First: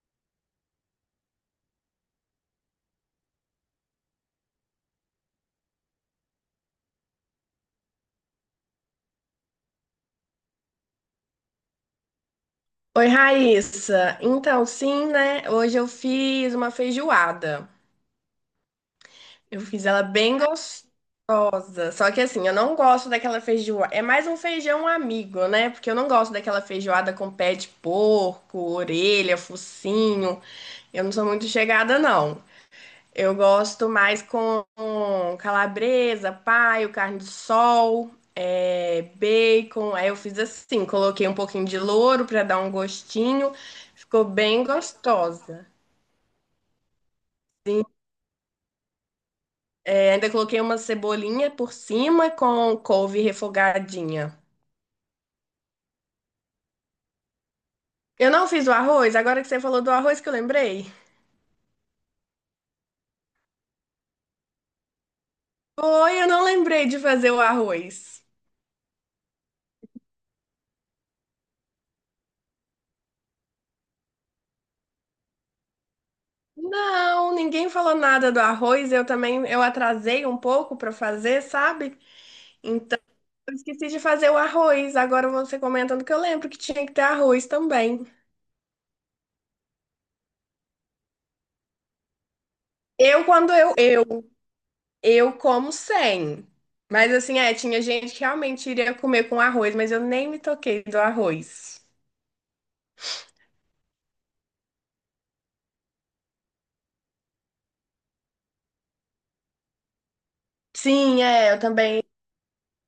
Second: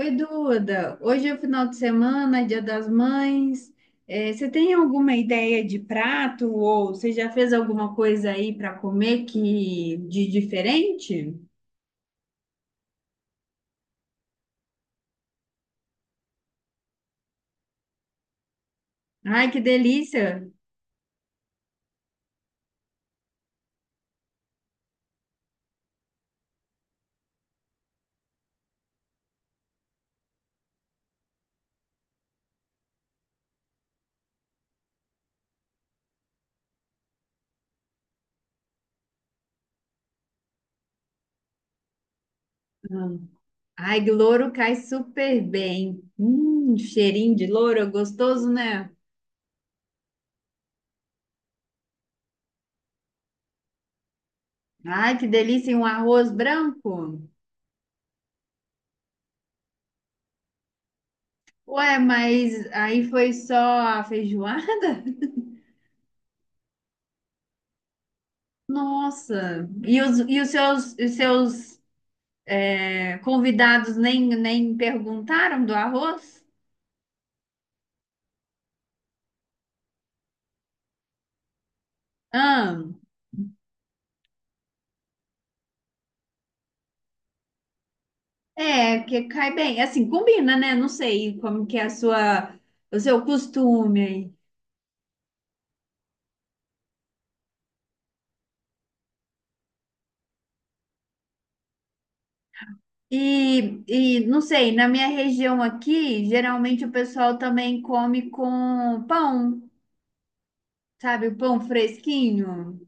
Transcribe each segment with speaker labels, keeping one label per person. Speaker 1: Oi, Duda. Hoje é o final de semana, é Dia das Mães. Você tem alguma ideia de prato ou você já fez alguma coisa aí para comer que de diferente?
Speaker 2: Oi, Raíssa. Então, sim, né? Hoje eu fiz uma feijoada.
Speaker 1: Ai, que
Speaker 2: Eu fiz ela
Speaker 1: delícia!
Speaker 2: bem gostosa. Só que assim, eu não gosto daquela feijoada. É mais um feijão amigo, né? Porque eu não gosto daquela feijoada com pé de porco, orelha, focinho. Eu não sou muito chegada, não. Eu gosto mais com calabresa, paio, carne de sol, bacon. Aí eu fiz assim, coloquei um pouquinho de louro para dar um gostinho.
Speaker 1: Ai, que
Speaker 2: Ficou
Speaker 1: louro
Speaker 2: bem
Speaker 1: cai super
Speaker 2: gostosa.
Speaker 1: bem. Cheirinho de louro,
Speaker 2: Sim,
Speaker 1: é gostoso, né?
Speaker 2: ainda coloquei uma cebolinha por cima com couve refogadinha.
Speaker 1: Ai, que delícia! E um arroz branco.
Speaker 2: Eu não fiz o arroz, agora que você falou do arroz que eu lembrei.
Speaker 1: Ué, mas aí foi só a feijoada?
Speaker 2: Foi, eu não lembrei de fazer o arroz.
Speaker 1: Nossa! E os convidados nem perguntaram do arroz?
Speaker 2: Não, ninguém falou nada do arroz. Eu também, eu atrasei um pouco para fazer, sabe?
Speaker 1: Ah,
Speaker 2: Eu esqueci de fazer o arroz, agora você comentando que eu lembro que tinha que ter arroz também.
Speaker 1: é, que cai bem. Assim, combina, né? Não sei como que é a o seu
Speaker 2: Eu, quando
Speaker 1: costume aí.
Speaker 2: eu como sem. Mas assim, é, tinha gente que realmente iria comer com arroz, mas eu nem me toquei do arroz.
Speaker 1: E, e não sei, na minha região aqui, geralmente o pessoal também come com pão,
Speaker 2: Sim,
Speaker 1: sabe? O
Speaker 2: é,
Speaker 1: pão
Speaker 2: eu também.
Speaker 1: fresquinho.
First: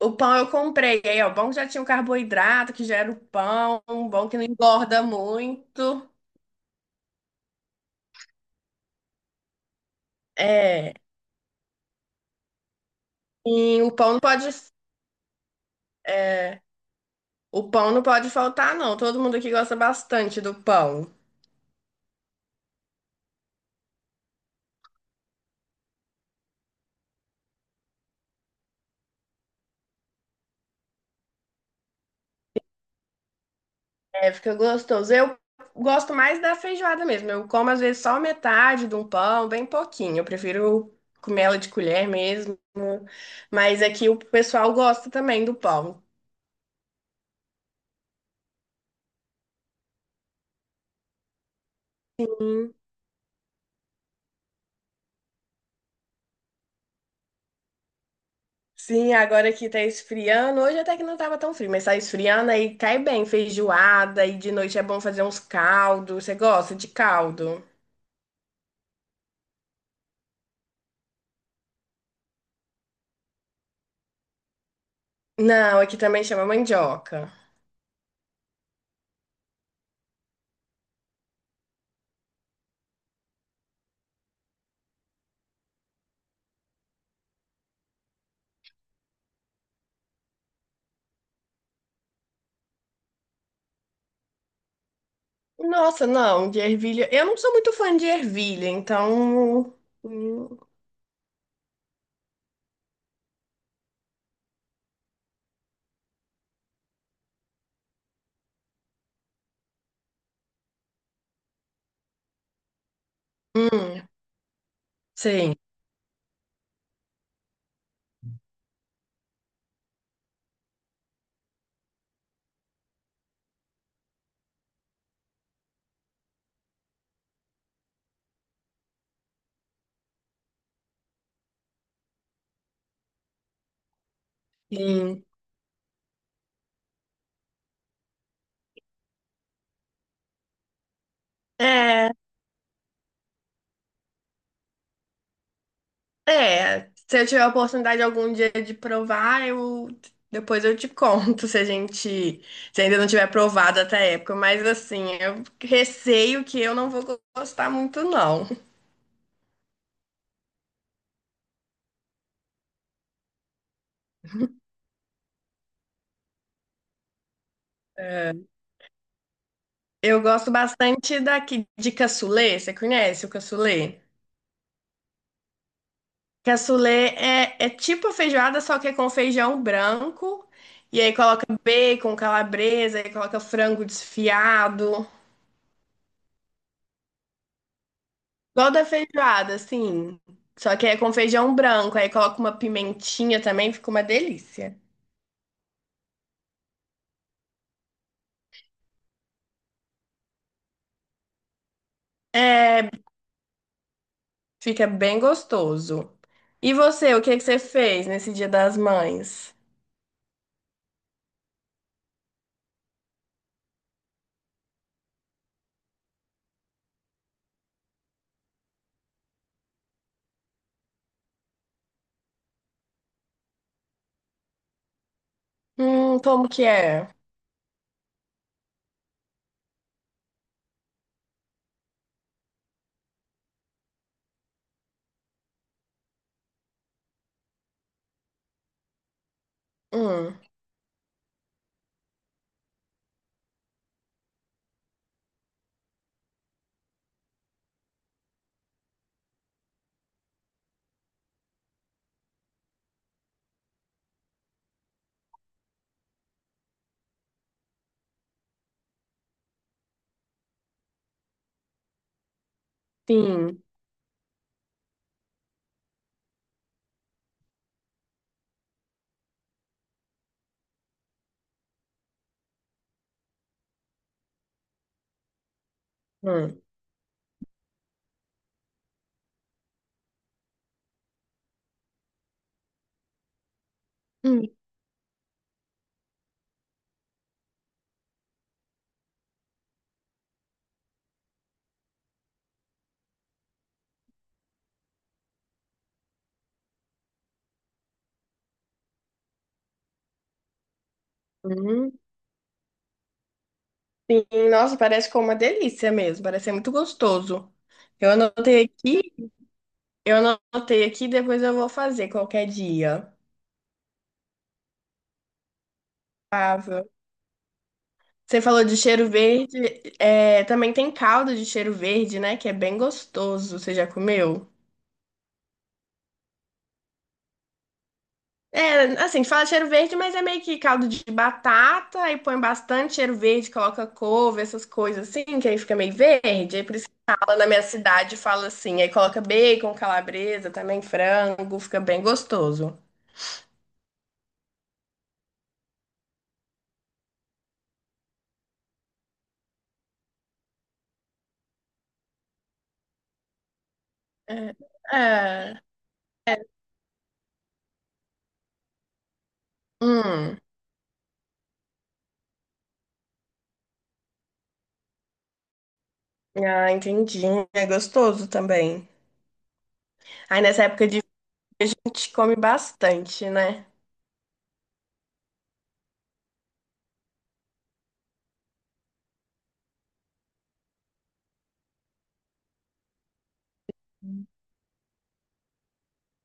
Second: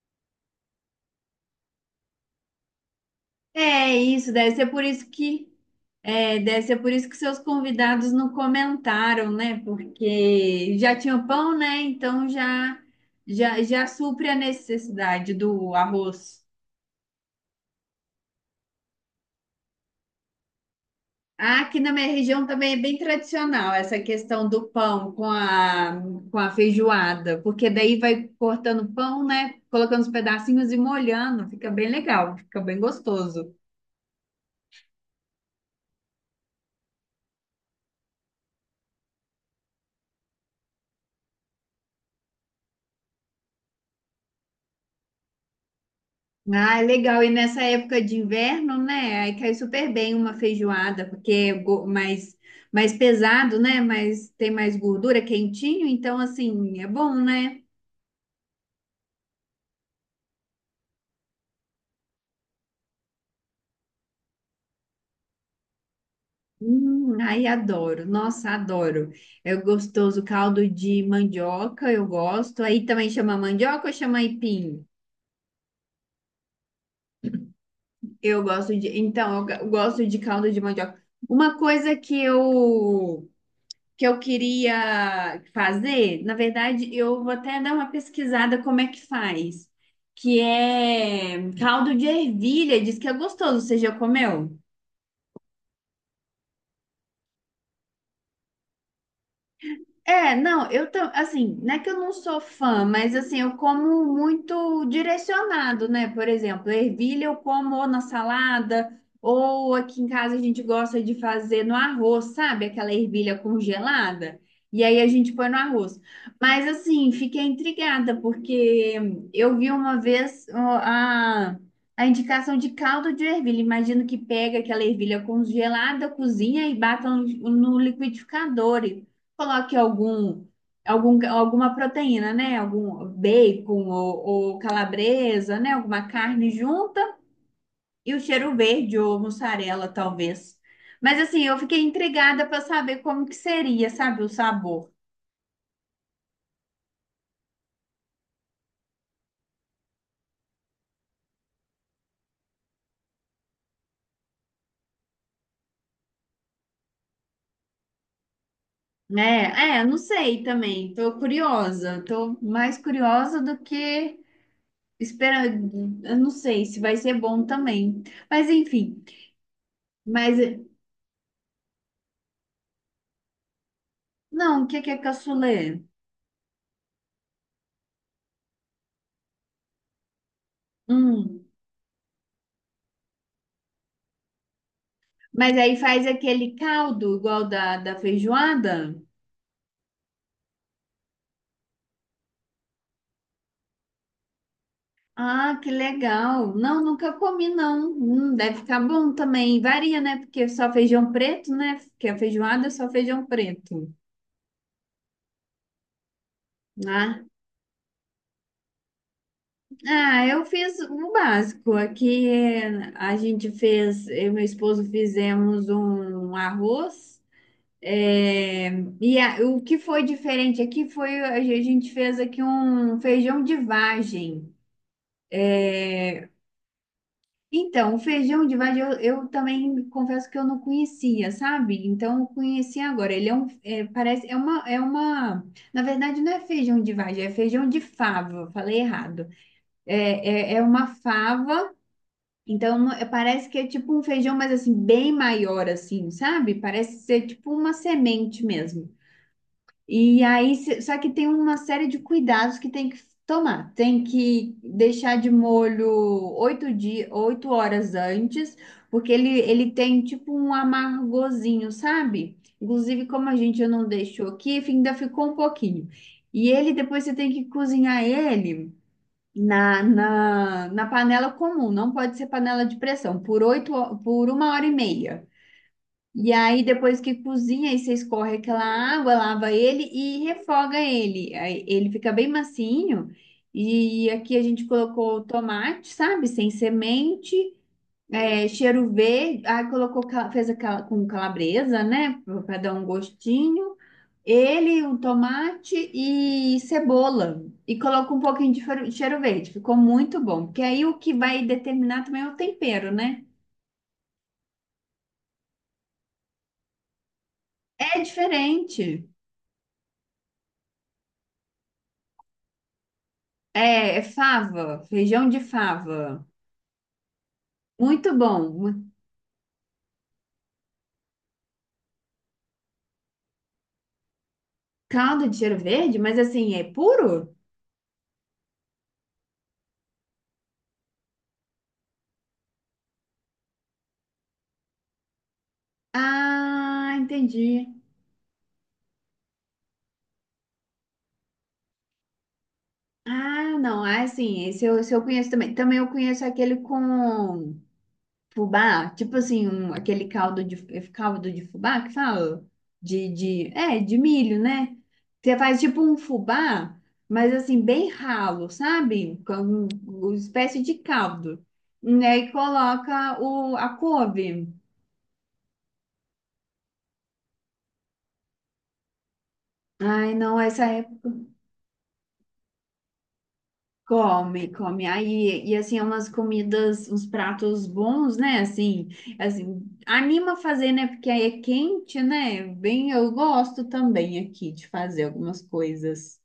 Speaker 2: O pão eu comprei. Aí, ó, bom que já tinha o carboidrato, que já era o pão,
Speaker 1: É
Speaker 2: bom
Speaker 1: isso,
Speaker 2: que não
Speaker 1: deve ser por
Speaker 2: engorda
Speaker 1: isso que.
Speaker 2: muito.
Speaker 1: É, deve ser por isso que seus convidados não comentaram, né? Porque
Speaker 2: É.
Speaker 1: já tinha pão, né? Então já, já,
Speaker 2: E
Speaker 1: já
Speaker 2: o pão não
Speaker 1: supre a
Speaker 2: pode.
Speaker 1: necessidade do arroz.
Speaker 2: é, o pão não pode faltar, não. Todo mundo aqui gosta bastante do pão.
Speaker 1: Ah, aqui na minha região também é bem tradicional essa questão do pão com a feijoada, porque daí vai cortando pão, né? Colocando os pedacinhos e molhando, fica bem legal, fica bem gostoso.
Speaker 2: É, fica gostoso. Eu gosto mais da feijoada mesmo. Eu como às vezes só metade de um pão, bem pouquinho. Eu prefiro comer ela de colher mesmo. Mas aqui o pessoal gosta também do pão.
Speaker 1: Ah, é legal. E nessa época de inverno, né? Aí cai super bem uma feijoada, porque é
Speaker 2: Hum.
Speaker 1: mais pesado, né? Mas tem mais gordura, quentinho, então assim, é bom, né?
Speaker 2: Sim, agora que tá esfriando. Hoje até que não tava tão frio, mas tá esfriando aí cai bem feijoada. E de noite é bom fazer uns caldos. Você gosta de
Speaker 1: Aí
Speaker 2: caldo?
Speaker 1: adoro. Nossa, adoro. É gostoso. Caldo de mandioca, eu gosto. Aí também chama mandioca ou chama aipim?
Speaker 2: Não, aqui também chama mandioca.
Speaker 1: Eu gosto de. Então, eu gosto de caldo de mandioca. Uma coisa que eu queria fazer, na verdade, eu vou até dar uma pesquisada como é que faz, que é caldo de ervilha, diz que é gostoso, você já comeu?
Speaker 2: Nossa, não, de ervilha. Eu não sou muito fã de ervilha, então. Hum,
Speaker 1: Assim, não é que eu não sou fã, mas assim, eu como muito direcionado, né? Por exemplo, ervilha eu como ou na salada, ou aqui em casa a gente gosta de fazer no arroz, sabe? Aquela ervilha
Speaker 2: hum.
Speaker 1: congelada. E aí a gente põe
Speaker 2: Sim,
Speaker 1: no arroz. Mas assim, fiquei intrigada, porque eu vi uma vez a indicação de caldo de ervilha. Imagino que pega aquela ervilha congelada, cozinha e bata no liquidificador, coloque alguma proteína, né? Algum bacon ou
Speaker 2: sim.
Speaker 1: calabresa, né? Alguma carne junta e o cheiro verde ou mussarela, talvez. Mas assim, eu fiquei
Speaker 2: É,
Speaker 1: intrigada para saber como que seria, sabe, o sabor.
Speaker 2: é. Se eu tiver a oportunidade algum dia de provar, eu depois eu te conto se a gente se ainda não tiver provado até a época. Mas assim, eu receio que eu não vou gostar muito, não.
Speaker 1: Não sei também. Tô curiosa, tô mais curiosa do que esperando. Eu não sei se vai ser bom também. Mas enfim,
Speaker 2: Eu
Speaker 1: mas
Speaker 2: gosto bastante daqui de cassoulet. Você conhece o cassoulet?
Speaker 1: não, o que que é cassoulet?
Speaker 2: Cassoulet é tipo a feijoada, só que é com feijão branco. E aí
Speaker 1: Hum.
Speaker 2: coloca bacon, calabresa, aí coloca frango desfiado.
Speaker 1: Mas aí faz aquele caldo igual da
Speaker 2: Igual da
Speaker 1: feijoada?
Speaker 2: feijoada, assim. Só que é com feijão branco, aí coloca uma pimentinha também, fica uma delícia.
Speaker 1: Ah, que legal. Não, nunca comi, não. Deve ficar bom também. Varia, né? Porque é só feijão preto, né? Porque a feijoada é só
Speaker 2: É,
Speaker 1: feijão preto.
Speaker 2: fica bem gostoso. E você, o
Speaker 1: Ah,
Speaker 2: que que você fez nesse Dia das Mães?
Speaker 1: ah, eu fiz o básico. Aqui a gente fez, eu e meu esposo fizemos um arroz. eh, o que foi diferente aqui foi a gente fez aqui um feijão de vagem.
Speaker 2: Como que é?
Speaker 1: Então, o feijão de vagem eu também confesso que eu não conhecia, sabe? Então, eu conheci agora. Ele é um, é, parece, é uma, Na verdade não é feijão de vagem, é feijão de fava, falei errado.
Speaker 2: Hum,
Speaker 1: É uma fava, parece que é tipo um feijão, mas assim, bem maior, assim, sabe? Parece ser tipo uma semente mesmo. E aí, se- Só que tem uma série de cuidados que tem que tomar. Tem que deixar de molho oito dias, oito horas antes, porque ele tem tipo um amargozinho, sabe? Inclusive, como a
Speaker 2: sim.
Speaker 1: gente não deixou aqui, ainda ficou um pouquinho. E ele, depois você tem que cozinhar ele na panela comum, não pode ser panela de pressão, por uma hora e meia. E
Speaker 2: Hum,
Speaker 1: aí, depois que cozinha, aí você escorre aquela água, lava ele e refoga ele. Aí ele fica bem macinho. E aqui a
Speaker 2: hum,
Speaker 1: gente colocou tomate, sabe? Sem semente, é, cheiro verde. Fez aquela com calabresa, né? Para dar um gostinho. Ele, o tomate e cebola. E coloca um pouquinho de cheiro verde. Ficou muito bom. Porque aí o que vai
Speaker 2: hum,
Speaker 1: determinar também é o tempero, né?
Speaker 2: sim. Nossa, parece que é uma delícia mesmo, parece ser muito gostoso.
Speaker 1: É
Speaker 2: Eu anotei aqui,
Speaker 1: diferente.
Speaker 2: eu anotei aqui, depois eu vou fazer qualquer dia.
Speaker 1: É, é fava, feijão de fava. Muito
Speaker 2: Você
Speaker 1: bom.
Speaker 2: falou de
Speaker 1: Mu-
Speaker 2: cheiro verde, também tem caldo de cheiro verde, né? Que é bem gostoso. Você já comeu?
Speaker 1: Caldo de cheiro verde, mas assim, é puro?
Speaker 2: É, assim, fala cheiro verde, mas é meio que caldo de batata, aí põe bastante cheiro verde, coloca couve, essas coisas assim, que aí fica meio verde. Aí por isso
Speaker 1: Ah,
Speaker 2: que fala na minha
Speaker 1: entendi.
Speaker 2: cidade, fala assim, aí coloca bacon, calabresa, também frango, fica bem gostoso.
Speaker 1: Ah, não, ah, assim, esse eu conheço também. Também eu conheço aquele com fubá, tipo assim, um, aquele caldo de fubá que fala? De milho, né?
Speaker 2: É,
Speaker 1: Você faz
Speaker 2: é,
Speaker 1: tipo um
Speaker 2: é,
Speaker 1: fubá, mas assim, bem ralo, sabe? Com uma
Speaker 2: hum.
Speaker 1: espécie de caldo. E aí coloca a couve.
Speaker 2: Ah, entendi. É gostoso também.
Speaker 1: Ai, não,
Speaker 2: Aí
Speaker 1: essa
Speaker 2: nessa
Speaker 1: é.
Speaker 2: época de frio a gente come bastante, né?
Speaker 1: Come, come. Aí, e assim, é umas comidas, uns pratos bons, né? Assim, anima a fazer, né? Porque aí é quente, né? Bem, eu gosto também aqui de fazer algumas coisas.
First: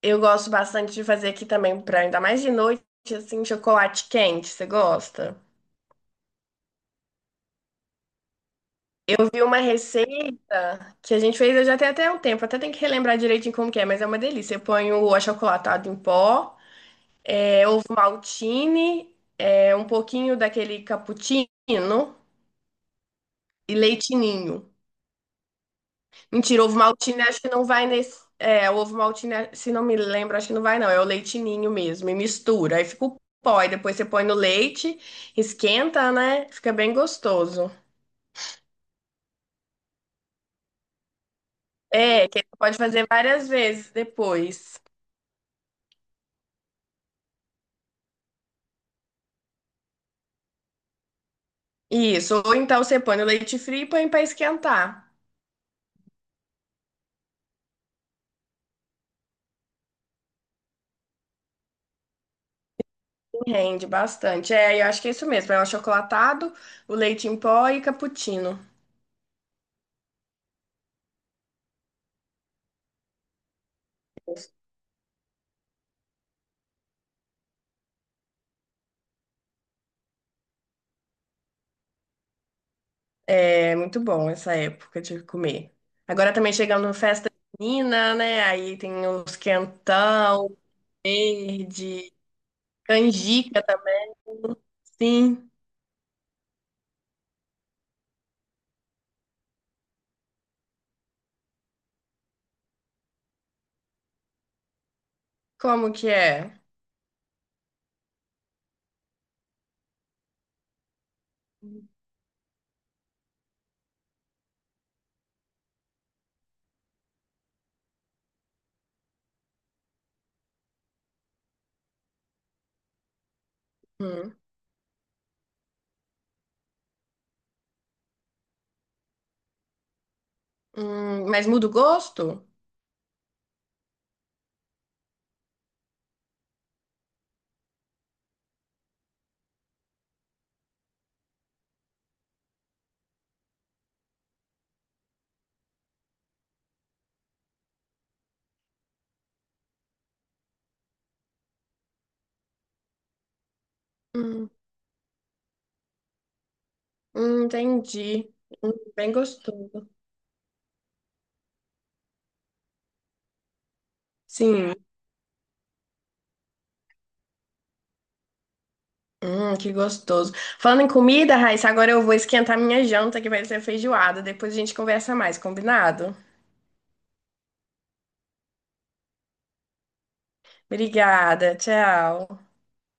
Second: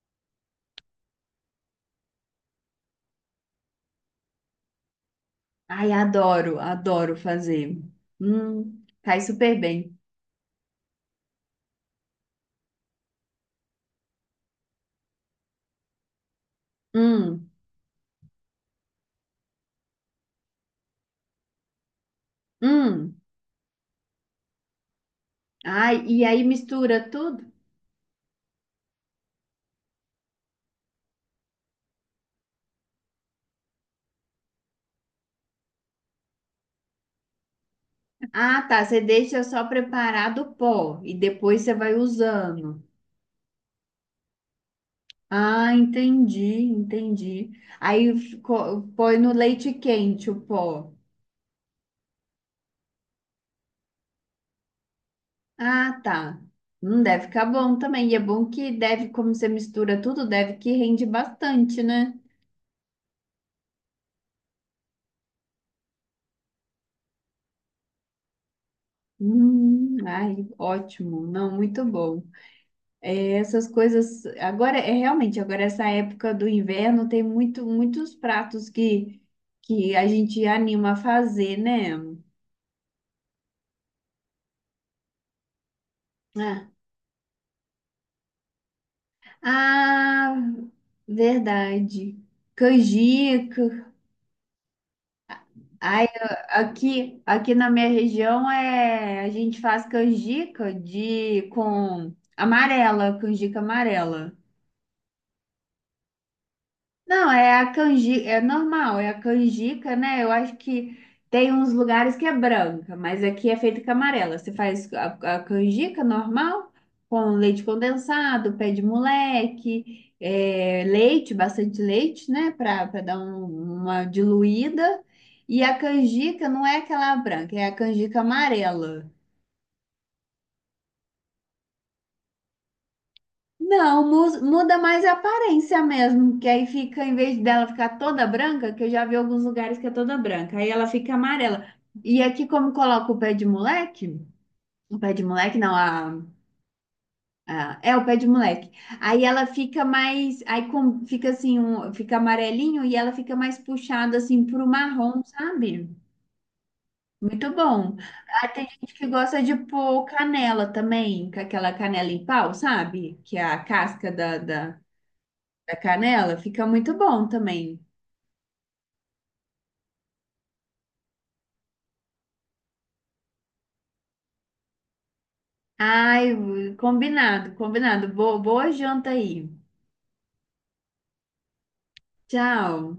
Speaker 2: Eu gosto bastante de fazer aqui também, pra, ainda mais de noite, assim, chocolate quente. Você gosta?
Speaker 1: Ai, adoro, adoro fazer. Cai
Speaker 2: Eu vi
Speaker 1: super
Speaker 2: uma
Speaker 1: bem.
Speaker 2: receita que a gente fez, eu já tenho até um tempo, até tem que relembrar direitinho como que é, mas é uma delícia. Eu ponho o achocolatado em pó,
Speaker 1: Hum,
Speaker 2: ovo maltine, um pouquinho daquele cappuccino
Speaker 1: hum.
Speaker 2: e leite ninho.
Speaker 1: Ai, e aí
Speaker 2: Mentira, ovo
Speaker 1: mistura
Speaker 2: maltine acho
Speaker 1: tudo?
Speaker 2: que não vai nesse. É, o ovo maltine, se não me lembro, acho que não vai não. É o leitinho mesmo. E mistura. Aí fica o pó. E depois você põe no leite, esquenta, né? Fica bem gostoso.
Speaker 1: Ah, tá. Você deixa só preparado o pó e depois você vai
Speaker 2: É, que você pode
Speaker 1: usando.
Speaker 2: fazer várias vezes depois.
Speaker 1: Ah, entendi. Aí ficou- põe no leite quente o pó.
Speaker 2: Isso. Ou então você põe no leite frio e põe pra esquentar.
Speaker 1: Ah, tá. Não deve ficar bom também. E é bom que deve, como você mistura tudo, deve que rende bastante, né?
Speaker 2: Rende bastante. É, eu acho que é isso mesmo. É o achocolatado, o leite em pó e cappuccino.
Speaker 1: Ai, ótimo. Não, muito bom. É, essas coisas. Agora, é realmente, agora essa época do inverno tem muito, muitos pratos que a gente anima a fazer, né?
Speaker 2: É muito bom essa época de comer. Agora também
Speaker 1: Ah,
Speaker 2: chegando festa junina, né? Aí tem os
Speaker 1: ah,
Speaker 2: quentão, verde,
Speaker 1: verdade.
Speaker 2: canjica
Speaker 1: Canjica.
Speaker 2: também. Sim.
Speaker 1: Ai, aqui na minha região é a gente faz canjica de com amarela, canjica amarela.
Speaker 2: Como que é?
Speaker 1: Não, é a canjica, é normal, é a canjica, né? Eu acho que tem uns lugares que é branca, mas aqui é feita com amarela. Você faz a canjica normal, com leite condensado, pé de moleque, é, leite, bastante leite, né? Para dar uma
Speaker 2: Hum.
Speaker 1: diluída. E a canjica não é aquela branca, é a canjica amarela.
Speaker 2: Mas muda o gosto?
Speaker 1: Não, muda mais a aparência mesmo, que aí fica, em vez dela ficar toda branca, que eu já vi alguns lugares que é toda branca, aí ela fica amarela. E aqui, como coloca o pé de moleque, o pé de moleque não, a- é o pé de moleque, aí ela fica mais, fica assim, fica amarelinho e ela fica mais puxada assim
Speaker 2: Hum,
Speaker 1: pro marrom, sabe? Muito bom.
Speaker 2: entendi.
Speaker 1: Aí tem
Speaker 2: Hum,
Speaker 1: gente que
Speaker 2: bem
Speaker 1: gosta de
Speaker 2: gostoso.
Speaker 1: pôr canela também, com aquela canela em pau, sabe? Que é a casca
Speaker 2: Sim.
Speaker 1: da canela, fica muito bom também.
Speaker 2: Que gostoso. Falando em comida, Raíssa, agora eu vou esquentar minha janta, que vai ser feijoada. Depois a gente conversa mais, combinado?
Speaker 1: Ai, combinado, combinado. Boa, boa janta aí.
Speaker 2: Obrigada, tchau.
Speaker 1: Tchau.